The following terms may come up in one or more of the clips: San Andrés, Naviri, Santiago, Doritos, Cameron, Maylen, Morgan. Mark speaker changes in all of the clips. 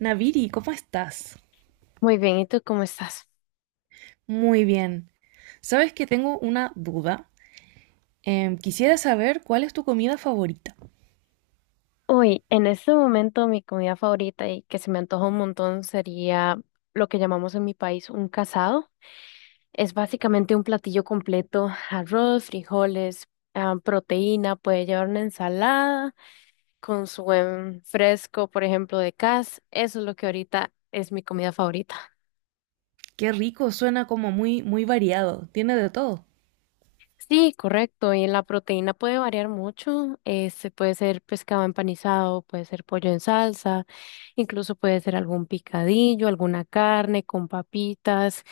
Speaker 1: Naviri, ¿cómo estás?
Speaker 2: Muy bien, ¿y tú cómo estás?
Speaker 1: Muy bien. Sabes que tengo una duda. Quisiera saber cuál es tu comida favorita.
Speaker 2: Hoy, en este momento, mi comida favorita y que se me antoja un montón sería lo que llamamos en mi país un casado. Es básicamente un platillo completo, arroz, frijoles, proteína, puede llevar una ensalada con su buen fresco, por ejemplo, de cas. Eso es lo que ahorita es mi comida favorita.
Speaker 1: Qué rico, suena como muy, muy variado. Tiene de todo.
Speaker 2: Sí, correcto. Y la proteína puede variar mucho. Este puede ser pescado empanizado, puede ser pollo en salsa, incluso puede ser algún picadillo, alguna carne con papitas.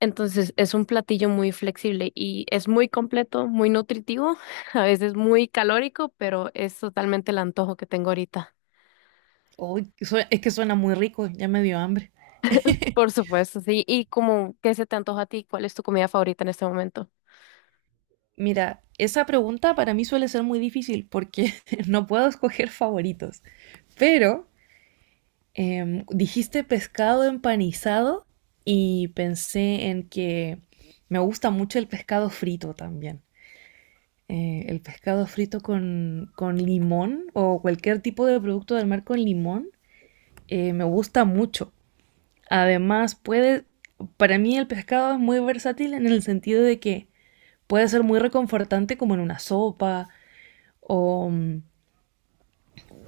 Speaker 2: Entonces es un platillo muy flexible y es muy completo, muy nutritivo, a veces muy calórico, pero es totalmente el antojo que tengo ahorita.
Speaker 1: Uy, es que suena muy rico, ya me dio hambre.
Speaker 2: Por supuesto, sí. ¿Y como qué se te antoja a ti? ¿Cuál es tu comida favorita en este momento?
Speaker 1: Mira, esa pregunta para mí suele ser muy difícil porque no puedo escoger favoritos. Pero dijiste pescado empanizado y pensé en que me gusta mucho el pescado frito también. El pescado frito con limón o cualquier tipo de producto del mar con limón, me gusta mucho. Además, para mí el pescado es muy versátil en el sentido de que puede ser muy reconfortante como en una sopa o,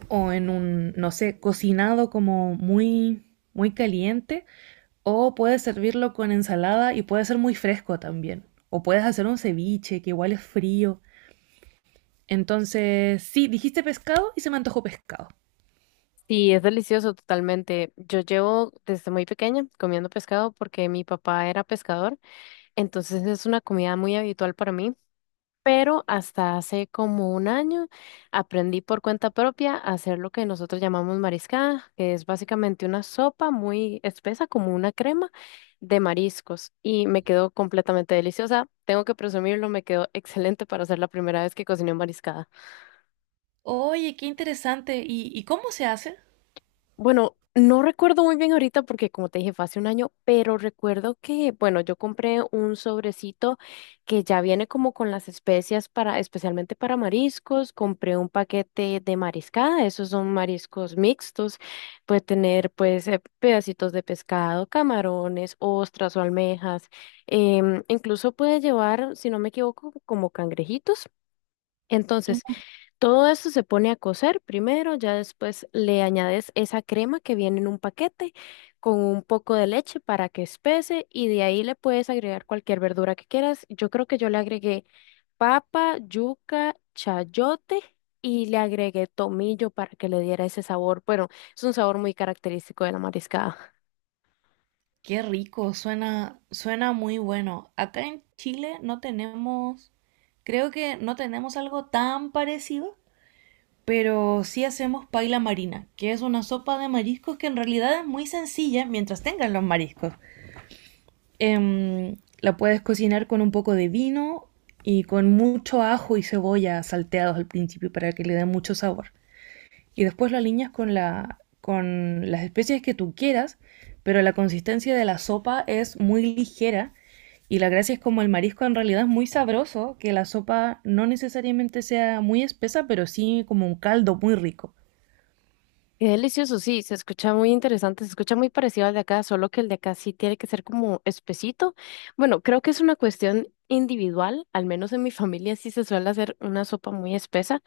Speaker 1: o en un, no sé, cocinado como muy, muy caliente, o puedes servirlo con ensalada y puede ser muy fresco también. O puedes hacer un ceviche que igual es frío. Entonces, sí, dijiste pescado y se me antojó pescado.
Speaker 2: Sí, es delicioso totalmente. Yo llevo desde muy pequeña comiendo pescado porque mi papá era pescador, entonces es una comida muy habitual para mí, pero hasta hace como un año aprendí por cuenta propia a hacer lo que nosotros llamamos mariscada, que es básicamente una sopa muy espesa, como una crema de mariscos, y me quedó completamente deliciosa. Tengo que presumirlo, me quedó excelente para ser la primera vez que cociné mariscada.
Speaker 1: Oye, qué interesante. ¿Y cómo se hace?
Speaker 2: Bueno, no recuerdo muy bien ahorita porque como te dije fue hace un año, pero recuerdo que, bueno, yo compré un sobrecito que ya viene como con las especias para, especialmente para mariscos, compré un paquete de mariscada, esos son mariscos mixtos, puede tener pues pedacitos de pescado, camarones, ostras o almejas, incluso puede llevar, si no me equivoco, como cangrejitos. Entonces,
Speaker 1: Ujú.
Speaker 2: todo eso se pone a cocer primero, ya después le añades esa crema que viene en un paquete con un poco de leche para que espese y de ahí le puedes agregar cualquier verdura que quieras. Yo creo que yo le agregué papa, yuca, chayote y le agregué tomillo para que le diera ese sabor. Bueno, es un sabor muy característico de la mariscada.
Speaker 1: Qué rico, suena, suena muy bueno. Acá en Chile no tenemos, creo que no tenemos algo tan parecido, pero sí hacemos paila marina, que es una sopa de mariscos que en realidad es muy sencilla mientras tengas los mariscos. La puedes cocinar con un poco de vino y con mucho ajo y cebolla salteados al principio para que le dé mucho sabor. Y después lo alineas con, la, con las especies que tú quieras, pero la consistencia de la sopa es muy ligera y la gracia es como el marisco en realidad es muy sabroso, que la sopa no necesariamente sea muy espesa, pero sí como un caldo muy rico.
Speaker 2: Qué delicioso, sí, se escucha muy interesante, se escucha muy parecido al de acá, solo que el de acá sí tiene que ser como espesito. Bueno, creo que es una cuestión individual, al menos en mi familia sí se suele hacer una sopa muy espesa.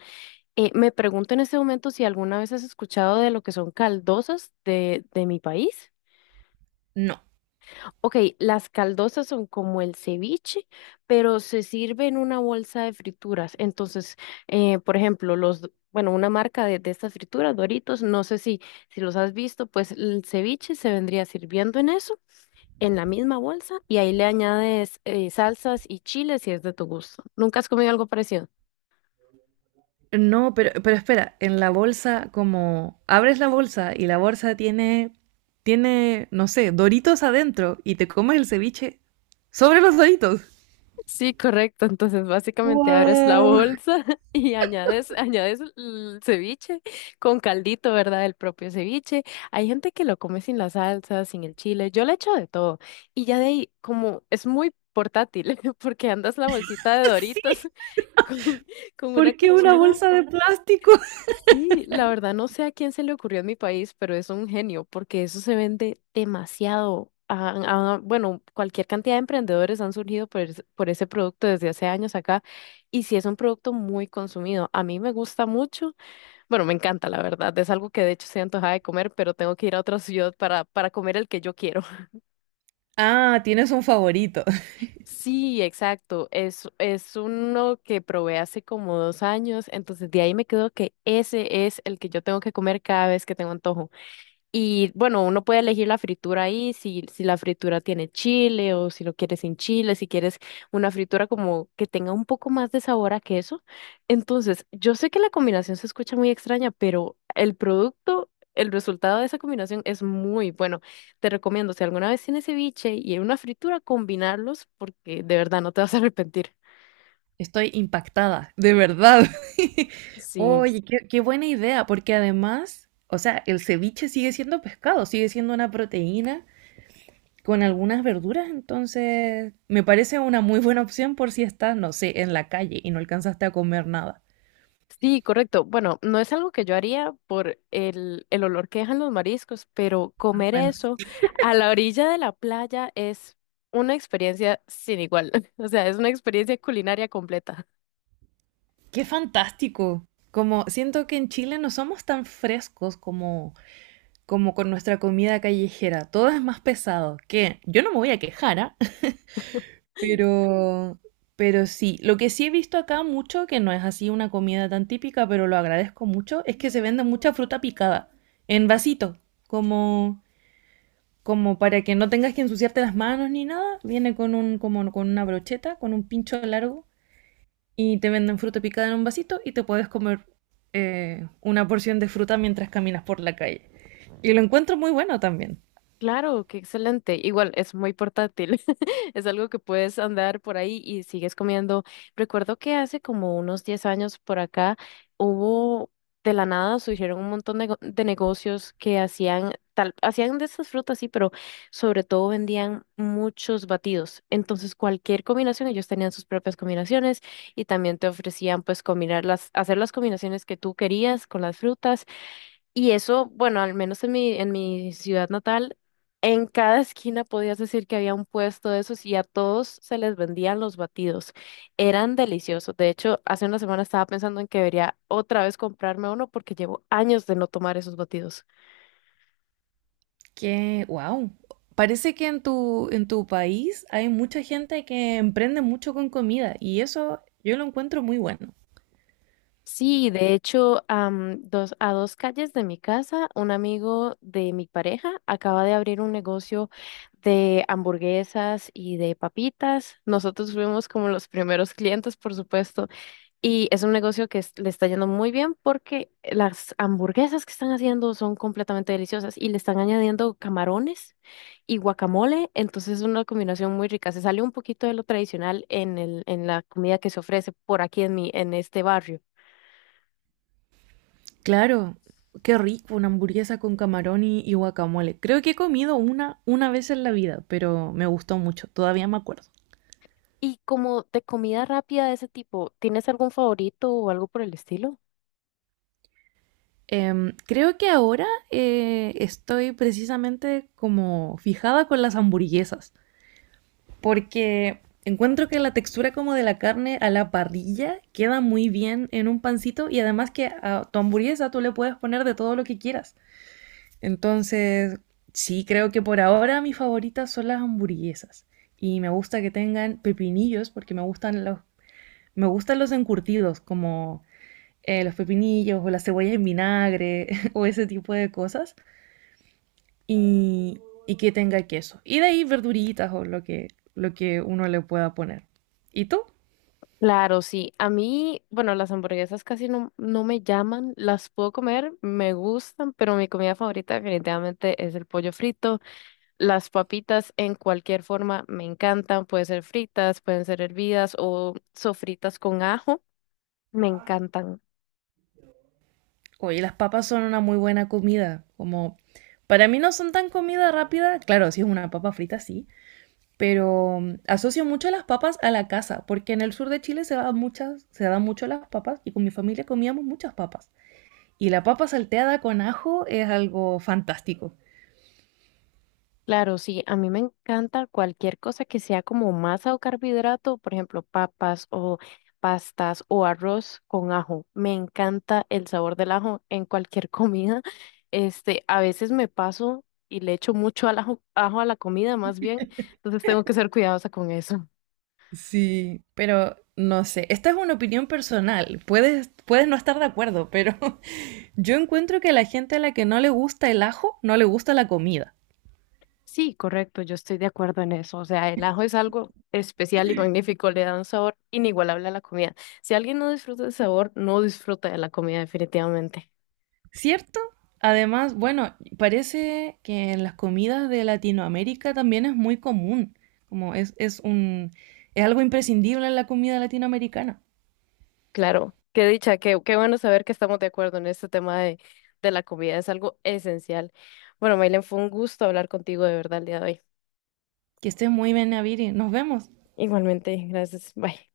Speaker 2: Me pregunto en este momento si alguna vez has escuchado de lo que son caldosas de mi país.
Speaker 1: No.
Speaker 2: Ok, las caldosas son como el ceviche, pero se sirve en una bolsa de frituras. Entonces, por ejemplo, bueno, una marca de estas frituras, Doritos, no sé si, si los has visto, pues el ceviche se vendría sirviendo en eso, en la misma bolsa, y ahí le añades salsas y chiles si es de tu gusto. ¿Nunca has comido algo parecido?
Speaker 1: No, pero espera, en la bolsa, como abres la bolsa y la bolsa tiene, no sé, doritos adentro y te comes el ceviche sobre los doritos.
Speaker 2: Sí, correcto. Entonces, básicamente abres la
Speaker 1: Wow.
Speaker 2: bolsa y añades el ceviche con caldito, ¿verdad? El propio ceviche. Hay gente que lo come sin la salsa, sin el chile. Yo le echo de todo. Y ya de ahí, como es muy portátil, porque andas la bolsita de
Speaker 1: Sí,
Speaker 2: Doritos con, con, una
Speaker 1: ¿por qué una
Speaker 2: cuchara.
Speaker 1: bolsa de plástico?
Speaker 2: Sí, la verdad no sé a quién se le ocurrió en mi país, pero es un genio, porque eso se vende demasiado. Ah, bueno, cualquier cantidad de emprendedores han surgido por ese producto desde hace años acá, y sí es un producto muy consumido. A mí me gusta mucho, bueno, me encanta, la verdad. Es algo que de hecho se antojaba de comer, pero tengo que ir a otra ciudad para, comer el que yo quiero.
Speaker 1: Ah, tienes un favorito.
Speaker 2: Sí, exacto. es uno que probé hace como 2 años, entonces de ahí me quedo que ese es el que yo tengo que comer cada vez que tengo antojo. Y bueno, uno puede elegir la fritura ahí, si la fritura tiene chile o si lo quieres sin chile, si quieres una fritura como que tenga un poco más de sabor a queso. Entonces, yo sé que la combinación se escucha muy extraña, pero el producto, el resultado de esa combinación es muy bueno. Te recomiendo, si alguna vez tienes ceviche y una fritura, combinarlos porque de verdad no te vas a arrepentir.
Speaker 1: Estoy impactada, de verdad.
Speaker 2: Sí.
Speaker 1: Oye, qué buena idea, porque además, o sea, el ceviche sigue siendo pescado, sigue siendo una proteína con algunas verduras, entonces me parece una muy buena opción por si estás, no sé, en la calle y no alcanzaste a comer nada.
Speaker 2: Sí, correcto. Bueno, no es algo que yo haría por el olor que dejan los mariscos, pero
Speaker 1: Ah,
Speaker 2: comer
Speaker 1: bueno,
Speaker 2: eso a la orilla de la playa es una experiencia sin igual. O sea, es una experiencia culinaria completa.
Speaker 1: qué fantástico. Como siento que en Chile no somos tan frescos como como con nuestra comida callejera, todo es más pesado, que yo no me voy a quejar, ¿ah? Pero, pero sí, lo que sí he visto acá mucho, que no es así una comida tan típica, pero lo agradezco mucho, es que se vende mucha fruta picada en vasito, como, como para que no tengas que ensuciarte las manos ni nada. Viene con un, como con una brocheta, con un pincho largo, y te venden fruta picada en un vasito y te puedes comer una porción de fruta mientras caminas por la calle. Y lo encuentro muy bueno también.
Speaker 2: Claro, qué excelente. Igual es muy portátil. Es algo que puedes andar por ahí y sigues comiendo. Recuerdo que hace como unos 10 años por acá hubo de la nada surgieron un montón de, de negocios que hacían tal, hacían de estas frutas, sí, pero sobre todo vendían muchos batidos. Entonces, cualquier combinación, ellos tenían sus propias combinaciones y también te ofrecían pues combinar las, hacer las combinaciones que tú querías con las frutas y eso, bueno, al menos en mi ciudad natal, en cada esquina podías decir que había un puesto de esos y a todos se les vendían los batidos. Eran deliciosos. De hecho, hace una semana estaba pensando en que debería otra vez comprarme uno porque llevo años de no tomar esos batidos.
Speaker 1: Que wow. Parece que en tu país hay mucha gente que emprende mucho con comida y eso yo lo encuentro muy bueno.
Speaker 2: Sí, de hecho, a dos calles de mi casa, un amigo de mi pareja acaba de abrir un negocio de hamburguesas y de papitas. Nosotros fuimos como los primeros clientes, por supuesto. Y es un negocio que le está yendo muy bien porque las hamburguesas que están haciendo son completamente deliciosas y le están añadiendo camarones y guacamole, entonces es una combinación muy rica. Se sale un poquito de lo tradicional en el, en la comida que se ofrece por aquí en mi, en este barrio.
Speaker 1: Claro, qué rico una hamburguesa con camarón y guacamole. Creo que he comido una vez en la vida, pero me gustó mucho, todavía me acuerdo.
Speaker 2: Y como de comida rápida de ese tipo, ¿tienes algún favorito o algo por el estilo?
Speaker 1: Creo que ahora estoy precisamente como fijada con las hamburguesas. Porque encuentro que la textura como de la carne a la parrilla queda muy bien en un pancito y además que a tu hamburguesa tú le puedes poner de todo lo que quieras. Entonces, sí, creo que por ahora mis favoritas son las hamburguesas y me gusta que tengan pepinillos porque me gustan los encurtidos como los pepinillos o las cebollas en vinagre o ese tipo de cosas y, y que tenga queso. Y de ahí verduritas lo que uno le pueda poner. ¿Y tú?
Speaker 2: Claro, sí. A mí, bueno, las hamburguesas casi no me llaman. Las puedo comer, me gustan, pero mi comida favorita definitivamente es el pollo frito. Las papitas en cualquier forma me encantan, pueden ser fritas, pueden ser hervidas o sofritas con ajo, me encantan.
Speaker 1: Oye, las papas son una muy buena comida. Como para mí no son tan comida rápida. Claro, si es una papa frita, sí. Pero asocio mucho las papas a la casa, porque en el sur de Chile dan muchas, se dan mucho las papas y con mi familia comíamos muchas papas. Y la papa salteada con ajo es algo fantástico.
Speaker 2: Claro, sí, a mí me encanta cualquier cosa que sea como masa o carbohidrato, por ejemplo, papas o pastas o arroz con ajo. Me encanta el sabor del ajo en cualquier comida. A veces me paso y le echo mucho al ajo, ajo a la comida, más bien, entonces tengo que ser cuidadosa con eso.
Speaker 1: Sí, pero no sé, esta es una opinión personal. Puedes, puedes no estar de acuerdo, pero yo encuentro que a la gente a la que no le gusta el ajo, no le gusta la comida,
Speaker 2: Sí, correcto, yo estoy de acuerdo en eso. O sea, el ajo es algo especial y magnífico, le da un sabor inigualable a la comida. Si alguien no disfruta del sabor, no disfruta de la comida definitivamente.
Speaker 1: ¿cierto? Además, bueno, parece que en las comidas de Latinoamérica también es muy común, es un, es algo imprescindible en la comida latinoamericana.
Speaker 2: Claro, qué dicha, qué bueno saber que estamos de acuerdo en este tema de la comida, es algo esencial. Bueno, Maylen, fue un gusto hablar contigo de verdad el día de hoy.
Speaker 1: Que estés muy bien, Naviri. Nos vemos.
Speaker 2: Igualmente, gracias. Bye.